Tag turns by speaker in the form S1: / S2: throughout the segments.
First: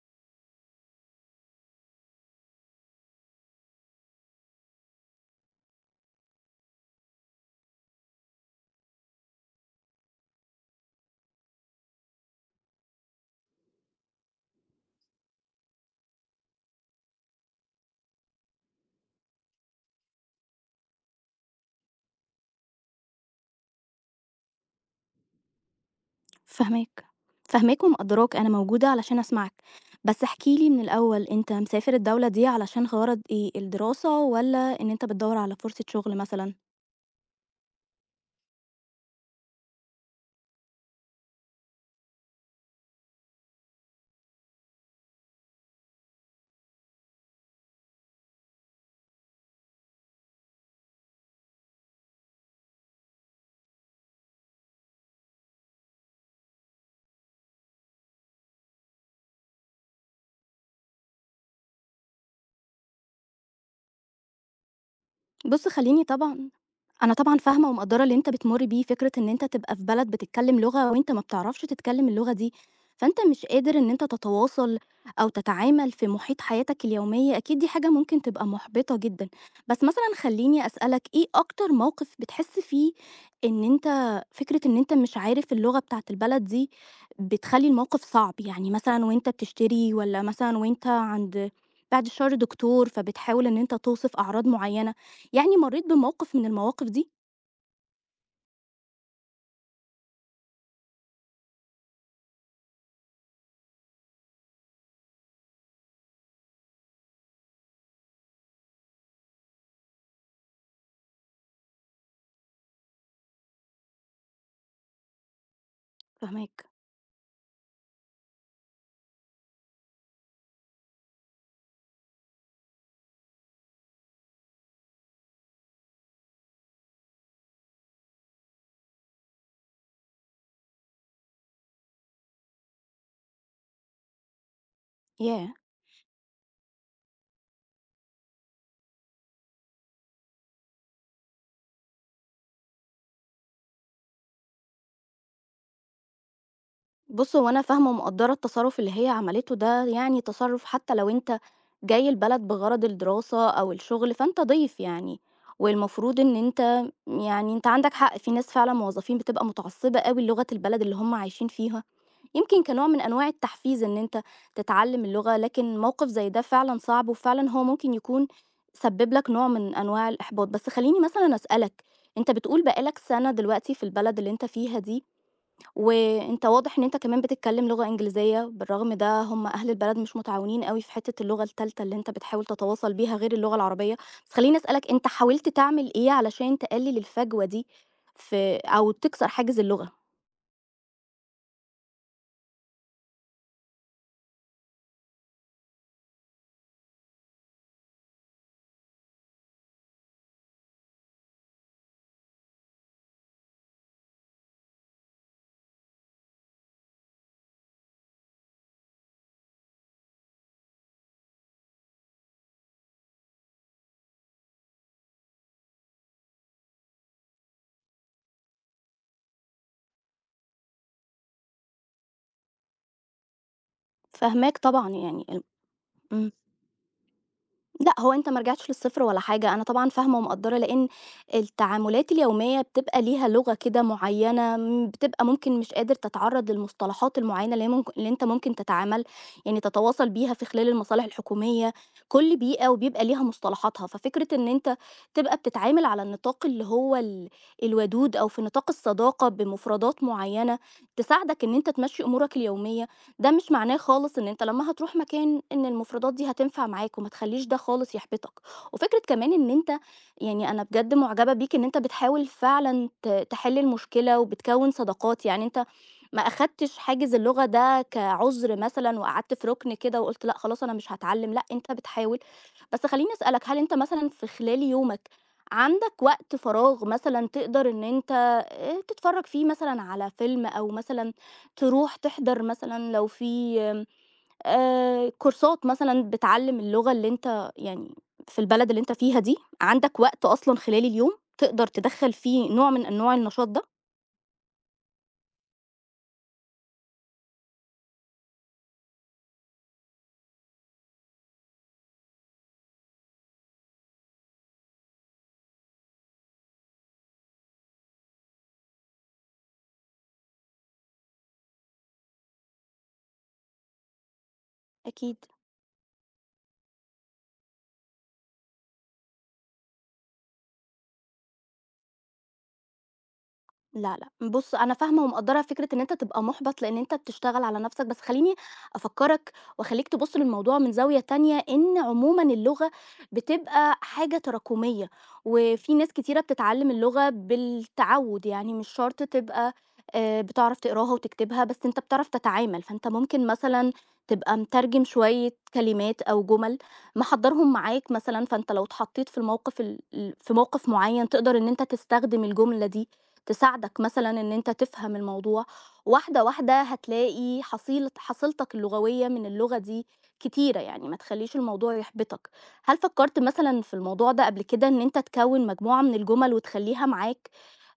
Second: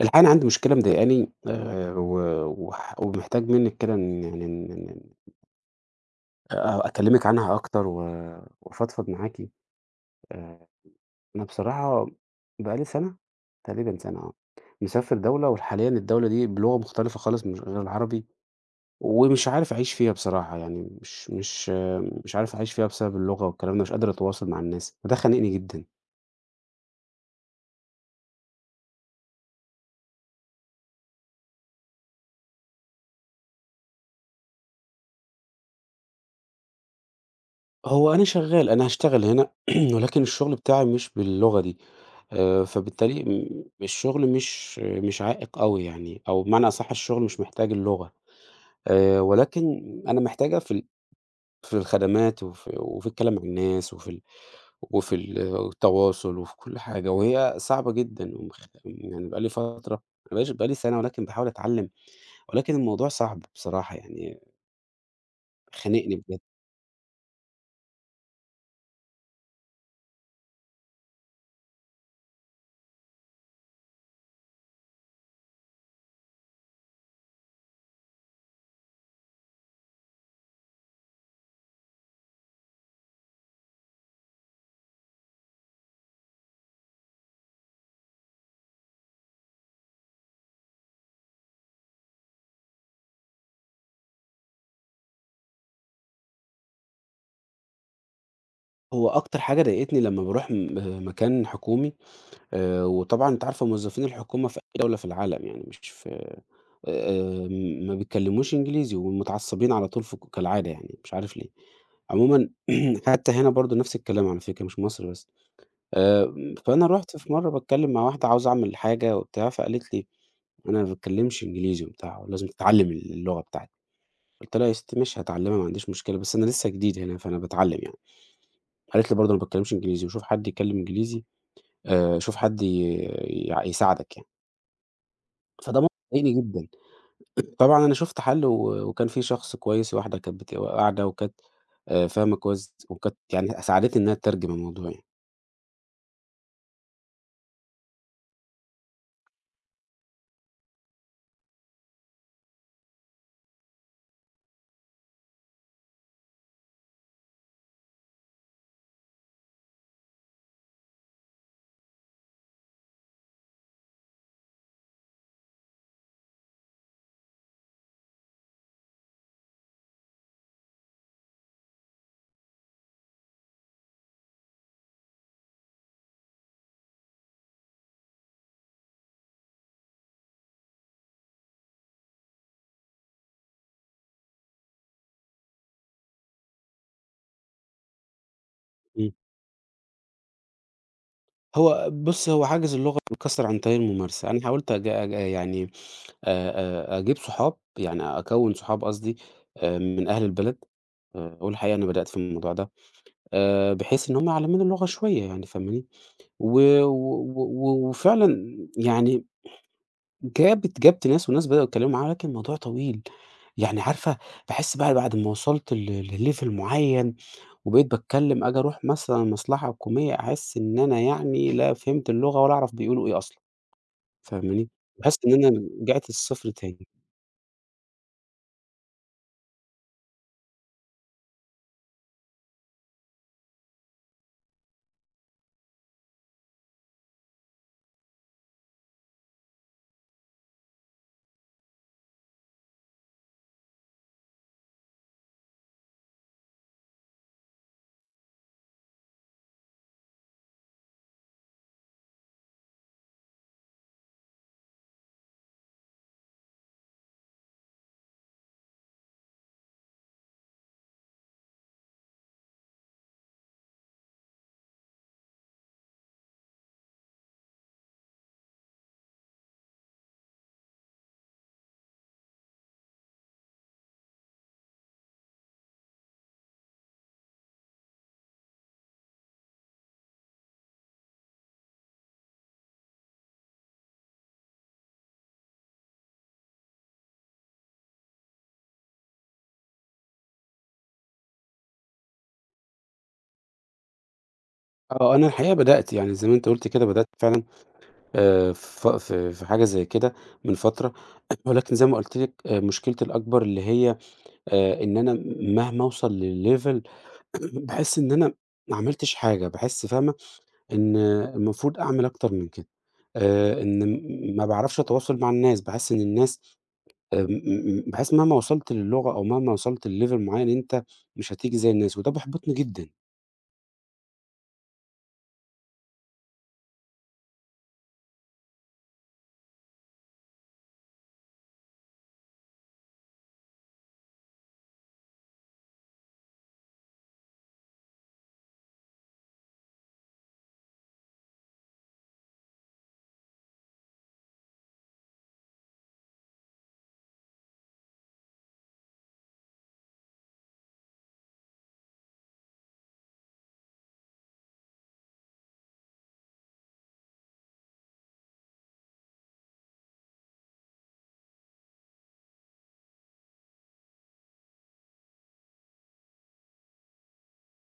S1: الحقيقة أنا عندي مشكلة مضايقاني و وح ومحتاج منِّك كده إن يعني إن إن أ أكلّمِك عنها أكتر وأفضفض معاكِ. آآ، أنا بصراحة بقى لي سَنة، تقريبًا سَنة آه، مسافر دولة وحاليًا الدولة دي بلغة مختلفة خالص مش غير العربي، ومش عارف أعيش فيها بصراحة، يعني مش عارف أعيش فيها بسبب اللغة والكلام ده، مش قادر أتواصل مع الناس، وده خانقني جدًا.
S2: فاهماك، فاهماك ومقدّراك، أنا موجودة علشان أسمعك، بس احكِ لي من الأول أنت مسافر الدولة دي علشان غرض إيه، الدراسة والّا إن أنت بتدوّر على فرصة شغل مثلًا؟
S1: هو أنا شغّال، أنا هاشتغل هنا ولكن الشغل بتاعي مش باللغة دي، فبالتالي الشغل مش عائق أوي يعني، أو بمعنى أصح الشغل مش محتاج اللغة، ولكن أنا محتاجها في الخدمات وفي الكلام مع الناس وفي التواصل وفي كل حاجة، وهي صعبة جدًا يعني بقى لي فترة ما بقاش بقى لي سَنة ولكن باحاول أتعلّم، ولكن الموضوع صعب بصراحة يعني
S2: بُص، خلّيني
S1: خانقني بجد.
S2: طبعًا أنا طبعًا فاهمة ومقدّرة اللي أنت بتمُر بيه، فكرة إن أنت تبقى في بلد بتتكلّم لغة وأنت ما بتعرفش تتكلّم اللغة دي، فأنت مش قادر إن أنت تتواصل أو تتعامل في محيط حياتك اليومية، أكيد دي حاجة ممكن تبقى مُحبطة جدًا. بس مثلًا خلّيني أسألك إيه أكتر موقف بتحس فيه إن أنت فكرة إن أنت مش عارف اللغة بتاعة البلد دي بتخلّي الموقف صعب؟ يعني مثلًا وأنت بتشتري والّا مثلًا وأنت عند بعد الشر دكتور، فبتحاول إن أنت توصف أعراض معيّنة؟ يعني مرّيت بموقِف من المواقِف دي؟
S1: هو أكتر حاجة ضايقتني لمّا باروح مكان حكومي وطبعًا أنتِ عارفة موظفين الحكومة في أي دولة في العالم يعني مش في آآ ما بيتكلموش إنجليزي ومتعصبين على طول ف كالعادة يعني مش عارف ليه. عمومًا حتى هنا برضه نفس الكلام على فكرة مش مصر بس. آآ
S2: فاهماك.
S1: فأنا رُحت في مرّة باتكلم مع واحدة عاوزة أعمل حاجة وبتاع، فقالت لي: "أنا ما باتكلمش إنجليزي وبتاع ولازم تتعلم اللغة بتاعتي." قُلت لها: "يا ستي ماشي هاتعلمها ما عنديش مشكلة بس أنا لسه جديد هنا فأنا باتعلم يعني." قالت لي: "برضه أنا ما باتكلمش إنجليزي وشوف حد يتكلم إنجليزي شوف حد ي يع يساعدك يعني."
S2: ياه!
S1: فده موقف مضايقني جدًا. طبعًا أنا شُفت حَل وكان في شخص كويس واحدة كانت بت قاعدة وكانت فاهمة كويس وكانت يعني ساعدتني إنّها تترجم الموضوع يعني.
S2: بُص، هو أنا فاهمة ومقدّرة التصرُّف اللي هي عملته ده، يعني تصرُّف حتّى لو أنت جاي البلد بغرض الدراسة أو الشُغل، فأنت ضيف يعني، والمفروض إن أنت، يعني أنت عندك حق، في ناس فعلًا موظّفين بتبقى متعصِّبة أوي للغة البلد اللي هم عايشين فيها. يمكن كنوع من أنواع التحفيز إن أنت تتعلم اللغة، لكن موقف زي ده فعلًا صعب، وفعلًا هو ممكن يكون سبِّب لك نوع من أنواع الإحباط. بس خلّيني مثلًا أسألك، أنت بتقول بقى لك سَنة دلوقتي في البلد اللي أنت فيها دي، وأنت واضح إن أنت كمان بتتكلم لغة إنجليزية، بالرغم ده هم أهل البلد مش متعاونين أوي في حتّة اللغة التالتة اللي أنت بتحاول تتواصل بيها غير اللغة العربية. بس خلّيني أسألك، أنت حاولت تعمل إيه علشان تقلل الفجوة دي، في أو
S1: إمم.
S2: تكسر حاجز اللغة؟
S1: هو بُصّ، هو حاجز اللغة بيتكسّر عن طريق الممارسة. أنا حاولت أج أج يعني آآ أجيب صحاب، يعني أكوِّن صحاب قصدي من أهل البلد، والحقيقة أنا بدأت في الموضوع ده بحيث إن هم يعلّموني اللغة شوية يعني فاهماني؟ و و و وفعلًا يعني جابت ناس وناس بدأوا يتكلموا معاها ولكن الموضوع طويل، يعني عارفة باحس بقى بعد ما وصلت ل لlevel معين وبقيت باتكلم أروح مثلًا مصلحة حكومية أحس إن أنا يعني لا فهمت اللغة ولا أعرف بيقولوا إيه أصلًا،
S2: فاهماك
S1: فاهماني؟
S2: طبعًا،
S1: باحس
S2: يعني
S1: إن
S2: ال
S1: أنا رجعت
S2: إمم.
S1: للصفر تاني.
S2: لأ، هو أنت ما رجعتش للصفر ولا حاجة، أنا طبعًا فاهمة ومقدّرة، لإن التعاملات اليومية بتبقى ليها لغة كده معيّنة، بتبقى ممكن مش قادر تتعرّض للمصطلحات المعيّنة اللي أنت ممكن تتعامل، يعني تتواصل بيها في خلال المصالح الحكومية، كل بيئة وبيبقى ليها مصطلحاتها، ففكرة إن أنت تبقى بتتعامل على النطاق اللي هو الودود أو في نطاق الصداقة بمفردات معيّنة، تساعدك إن أنت تمشّي أمورك اليومية. ده مش معناه خالص إن أنت لمّا هتروح مكان إن المفردات دي هتنفع معاك، وما تخلّيش ده خالص يحبطك، وفكرة كمان إن أنت يعني أنا بجد معجبة بيك إن أنت بتحاول فعلًا تحل المشكلة وبتكوّن صداقات، يعني أنت ما أخدتش حاجز اللغة ده كعُذر مثلًا وقعدت في رُكن كده وقُلت لأ خلاص أنا مش هاتعلّم، لأ أنت بتحاول. بس خلّيني أسألك، هل أنت مثلًا في خلال يومك عندك وقت فراغ مثلًا تقدر إن أنت تتفرّج فيه مثلًا على فيلم، أو مثلًا تروح تحضر مثلًا لو في آمم، كورسات مثلًا بتعلّم اللغة اللي أنت يعني في البلد اللي أنت فيها دي، عندك وقت أصلًا خلال اليوم تقدر تدخّل فيه نوع من أنواع النشاط ده؟
S1: آه، أنا الحقيقة بدأت يعني زي ما أنتِ قلتِ كده بدأت فعلًا ف في في حاجة زي كده من فترة، ولكن زي ما قلت لِك مشكلتي الأكبر اللي هي إن أنا مهما أوصل لlevel باحس إن أنا ما عملتش حاجة، باحس فاهمة، إن المفروض أعمل أكتر من كده، إن ما باعرفش
S2: أكيد.
S1: أتواصل مع الناس، باحس إن الناس م م باحس مهما وصلت للغة أو مهما وصلت لlevel معين أنت مش هتيجي زي الناس، وده بيحبطني جدًا.
S2: لا، لأ، بُص أنا فاهمة ومقدّرة فكرة إن أنت تبقى مُحبَط لإن أنت بتشتغل على نَفْسك، بس خلّيني أفكّرك وأخلّيك تبُص للموضوع من زاوية تانية، إن عمومًا اللغة بتبقى حاجة تراكمية، وفي ناس كتيرة بتتعلّم اللغة بالتعوُّد، يعني مش شرط تبقى بتعرف تقراها وتكتبها، بس أنت بتعرف تتعامل، فأنت ممكن مثلًا تبقى مترجم شوية كلمات أو جُمَل محضّرهم معاك مثلًا، فأنت لو اتحطّيت في الموقِف ال ال في موقِف معيّن تقدر إن أنت تستخدم الجملة دي. تساعدك مثلًا إن أنت تفهم الموضوع، واحدة، واحدة هتلاقي حصيلتك اللغوية من اللغة دي كتيرة، يعني ما تخلّيش الموضوع يحبطك. هل فكّرت مثلًا في الموضوع ده قبل كده إن أنت تكوِّن مجموعة من الجُمل وتخلّيها معاك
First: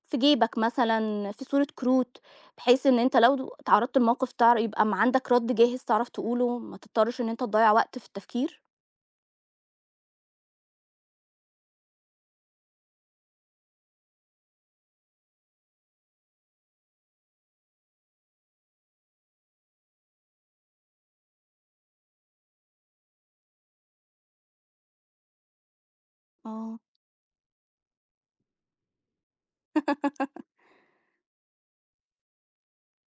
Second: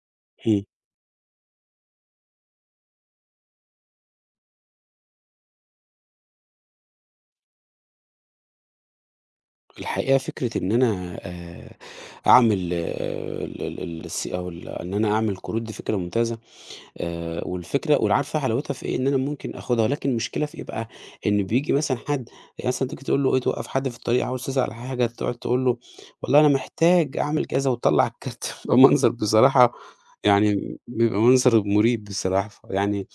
S2: في جيبك
S1: إمم.
S2: مثلًا، في صورة كروت، بحيث إن أنت لو اتعرّضت لموقف يبقى ما عندك رَد جاهز تعرف تقوله، ما تضطرّش إن أنت تضيّع وقت في التفكير؟
S1: الحقيقة فكرة إن أنا أعمل آه، ال ال ال- الس أو ال إن أنا أعمل كروت دي فكرة ممتازة. والفكرة والعارفة حلاوتها في إيه، إن أنا ممكن آخُدها، ولكن المشكلة في إيه بقى، إن بييجي مثلًا حد يعني مثلًا تيجي تقول له إيه، توقّف حد في الطريق عاوز تسأل على حاجة، تقعد تقول له والله أنا
S2: آه،
S1: محتاج أعمل كذا وتطلّع الكارت، بيبقى منظر بصراحة يعني بيبقى منظر مريب بصراحة، يعني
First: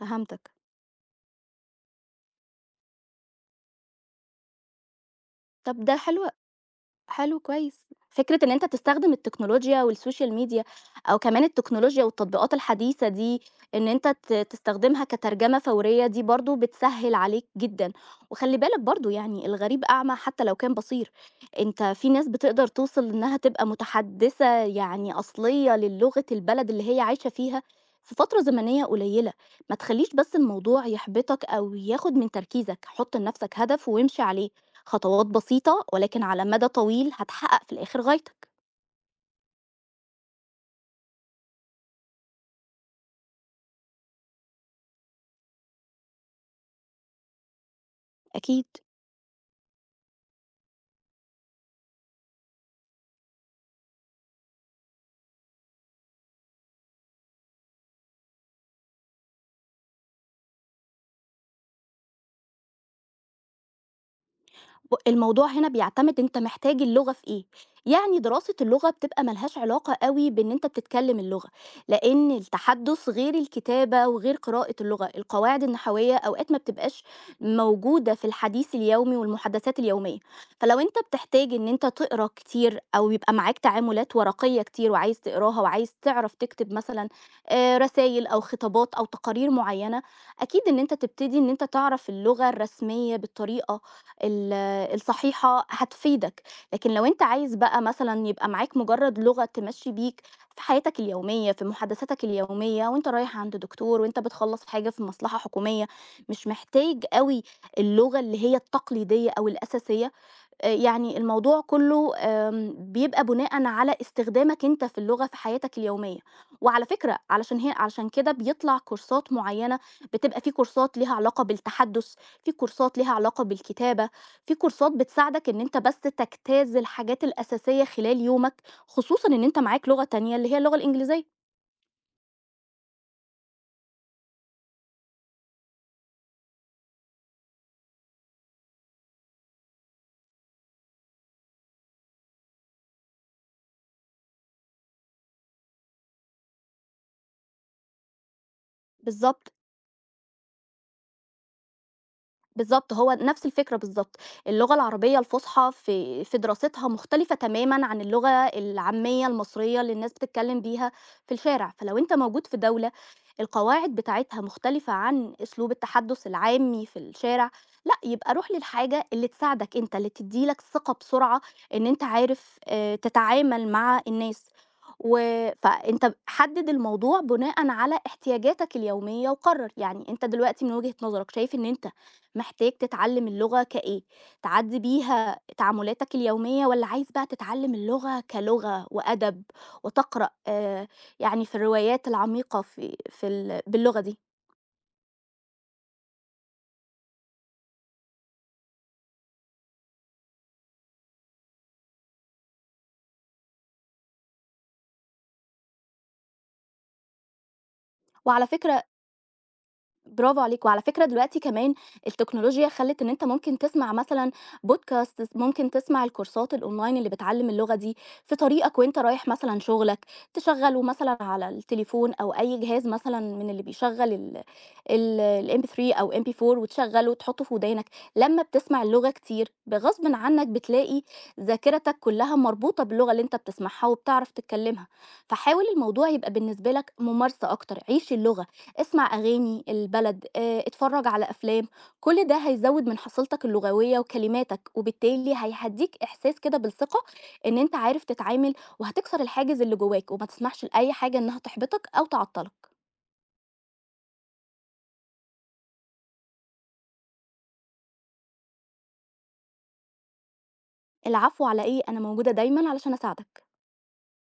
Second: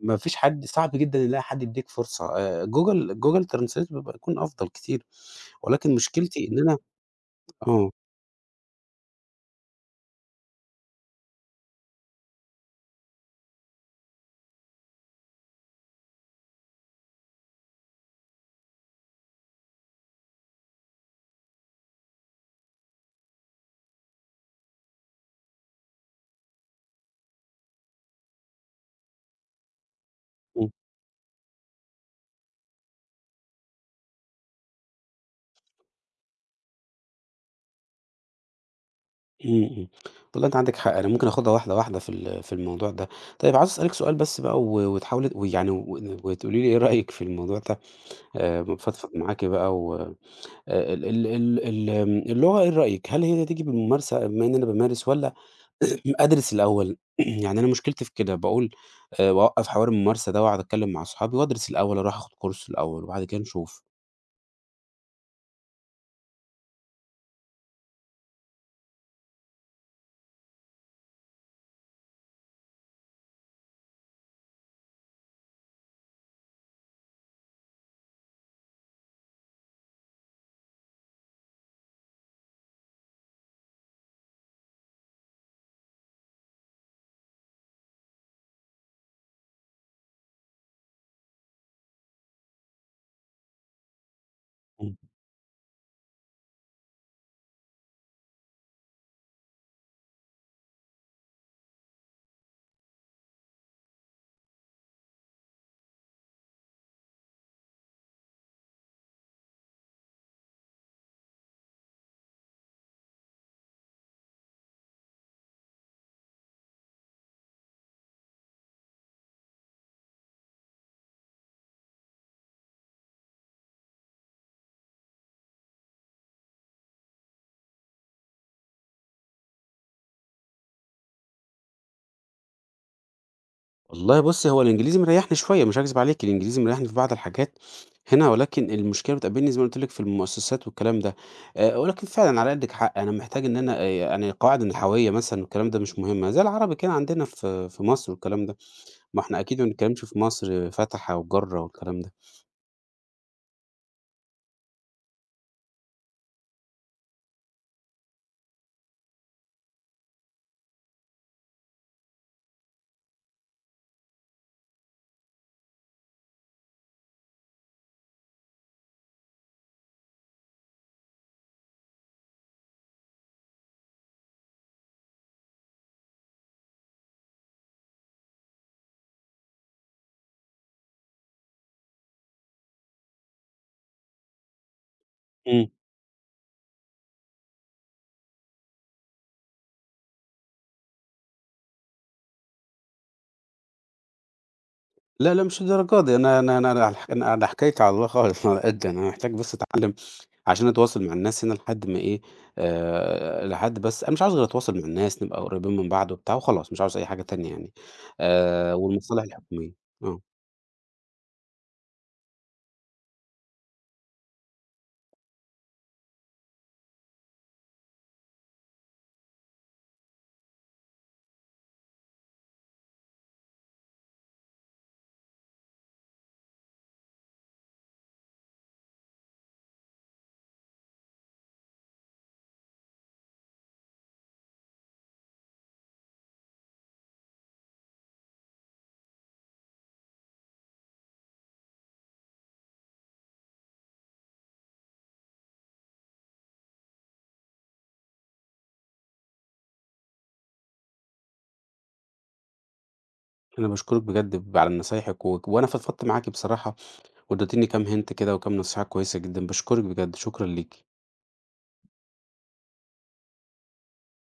S1: ما فيش حد صعب جدًا يلاقي حد يدّيك فرصة، Google translate بيبقى يكون أفضل كتير،
S2: طَب
S1: ولكن
S2: ده حلو
S1: مشكلتي إن أنا
S2: حلو
S1: آه،
S2: كويس.
S1: إمم.
S2: فكرة إن أنت تستخدم التكنولوجيا والسوشيال ميديا، أو كمان التكنولوجيا والتطبيقات الحديثة دي، إن أنت تستخدمها كترجمة فورية، دي برضه بتسهّل عليك جدًا، وخلّي بالك برضه، يعني الغريب أعمى حتى لو كان بصير، أنت في ناس بتقدر توصل إنها تبقى متحدثة يعني أصلية للغة البلد اللي هي عايشة فيها في فترة زمنية قليلة، ما تخلّيش بس الموضوع يحبطك أو ياخد من تركيزك، حُط لنفسك هدف وامشي عليه. خطوات بسيطة ولكن على مدى طويل هتحقق في الآخر غايتك.
S1: إمم، إمم. والله أنت عندك حق، أنا ممكن آخدها واحدة واحدة في الموضوع ده. طيب عاوز أسألِك سؤال بس بقى و وتحاولي ويعني و وتقولي لي إيه رأيِك في الموضوع ده،
S2: أكيد.
S1: بافضفض معاكِ بقى و ال ال ال ال آمم، اللغة إيه رأيِك، هل هي تيجي بالممارسة بما إن أنا بامارس والّا أدرس الأول؟ يعني أنا مشكلتي في كده، باقول باوقّف حوار الممارسة ده وأقعد أتكلم مع صحابي وأدرس الأول، أروح آخد كورس الأول وبعد كده نشوف.
S2: الموضوع هنا بيعتمد أنت محتاج اللغة في إيه، يعني دراسة اللغة بتبقى ما لهاش علاقة أوي بإن أنت بتتكلم اللغة، لإن التحدث غير الكتابة وغير قراءة اللغة، القواعد النحوية أوقات ما بتبقاش موجودة في الحديث اليومي والمحادثات اليومية، فلو أنت بتحتاج إن أنت تقرا كتير أو يبقى معاك تعاملات ورقية كتير وعايز تقراها وعايز تعرف تكتب مثلًا رسايل أو خطابات أو تقارير معينة، أكيد إن أنت تبتدي إن أنت تعرف اللغة الرسمية بالطريقة ال
S1: إمم.
S2: الصحيحة هتفيدك، لكن لو أنت عايز بقى مثلًا يبقى معاك مجرد لغة تمشّي بيك في حياتك اليومية، في محادثاتك اليومية وأنت رايح عند دكتور وأنت بتخلّص حاجة في مصلحة حكومية، مش محتاج أوي اللغة اللي هي التقليدية أو الأساسية. يعني الموضوع كُلّه بيبقى بُناءً على استخدامك أنت في اللغة في حياتك اليومية، وعلى فكرة علشان كده بيطلع كورسات معيّنة، بتبقى في كورسات ليها علاقة بالتحدُّث، في كورسات ليها علاقة بالكتابة، في كورسات بتساعدك إن أنت بس تجتاز الحاجات الأساسية خلال يومك، خصوصًا إن أنت معاك لغة تانية اللي هي اللغة الإنجليزية.
S1: والله بُصّي، هو الإنجليزي مريّحني شوية مش هاكذب عليكِ، الإنجليزي مريّحني في بعض الحاجات هنا، ولكن المشكلة بتقابلني زي ما قُلت لِك في المؤسسات والكلام ده، ولكن فعلًا على قدِّك حق، أنا محتاج إن أنا يعني قواعد النحوية مثلًا والكلام ده مش مهمة، زي العربي كده عندنا في مصر والكلام ده، ما إحنا
S2: بالضبط.
S1: أكيد ما بنتكلمش في مصر فَتَحَ وَجَرَّ والكلام ده.
S2: بالضبط، هو نفس الفكرة بالضبط. اللغة العربية الفُصحى في دراستها مختلفة تمامًا عن اللغة العامية المصرية اللي الناس بتتكلّم بيها في الشارع، فلو أنت موجود في دولة القواعد بتاعتها مختلفة عن أسلوب التحدُّث العامي في الشارع، لأ، يبقى روح للحاجة اللي تساعدك أنت، اللي تدّي لك ثقة بسرعة إن أنت عارف تتعامل مع الناس. و فأنت حدِّد الموضوع بناءً على احتياجاتك اليومية وقرَّر، يعني أنت دلوقتي من وجهة نظرك شايف إن أنت محتاج تتعلم اللغة كإيه؟ تعدّي بيها
S1: إمم.
S2: تعاملاتك اليومية والّا عايز بقى تتعلم اللغة كلغة وأدب وتقرأ يعني في الروايات العميقة في في ال باللغة دي؟
S1: لا، لا مش للدرجة دي، أنا أنا أنا أنا ح أنا أنا حكايتي على الله خالص، على قدّي، أنا محتاج بس أتعلّم عشان أتواصل مع الناس هنا لحد ما إيه، لحد بس أنا مش عاوز غير أتواصل مع الناس، نبقى قريبين من بعض وبتاع وخلاص، مش عاوز أي حاجة تانية يعني،
S2: وعلى فكرة
S1: والمصالح الحكومية، آه.
S2: برافو عليك، وعلى فكرة دلوقتي كمان التكنولوجيا خلّت إن أنت ممكن تسمع مثلًا podcast، ممكن تسمع الكورسات الأونلاين اللي بتعلّم اللغة دي في طريقك وأنت رايح مثلًا شغلك، تشغّله مثلًا على التليفون أو أي جهاز مثلًا من اللي بيشغّل ال ال الMP3 أو MP4 وتشغّله وتحطّه في ودانك، لمّا بتسمع اللغة كتير بغصبٍ عنّك بتلاقي ذاكرتك كلّها مربوطة باللغة اللي أنت بتسمعها وبتعرف تتكلّمها، فحاول الموضوع يبقى بالنسبة لك ممارسة أكتر، عيش اللغة. اسمع أغاني البلد، آه، اتفرج على أفلام، كل ده هيزود من حصيلتك اللغوية وكلماتك وبالتالي هيهديك إحساس كده بالثقة إن أنت عارف تتعامل، وهتكسر الحاجز اللي جواك وما تسمحش لأي حاجة إنها تحبطك أو تعطلك.
S1: أنا باشكرِك بجد على نصايحِك وأنا فضفضت معاكِ بصراحة وادّيتيني كام hint كده وكام نصيحة كويسة جدًا، باشكرِك بجد، شكرًا ليكِ.
S2: العفو على إيه، أنا موجودة دايما علشان أساعدك.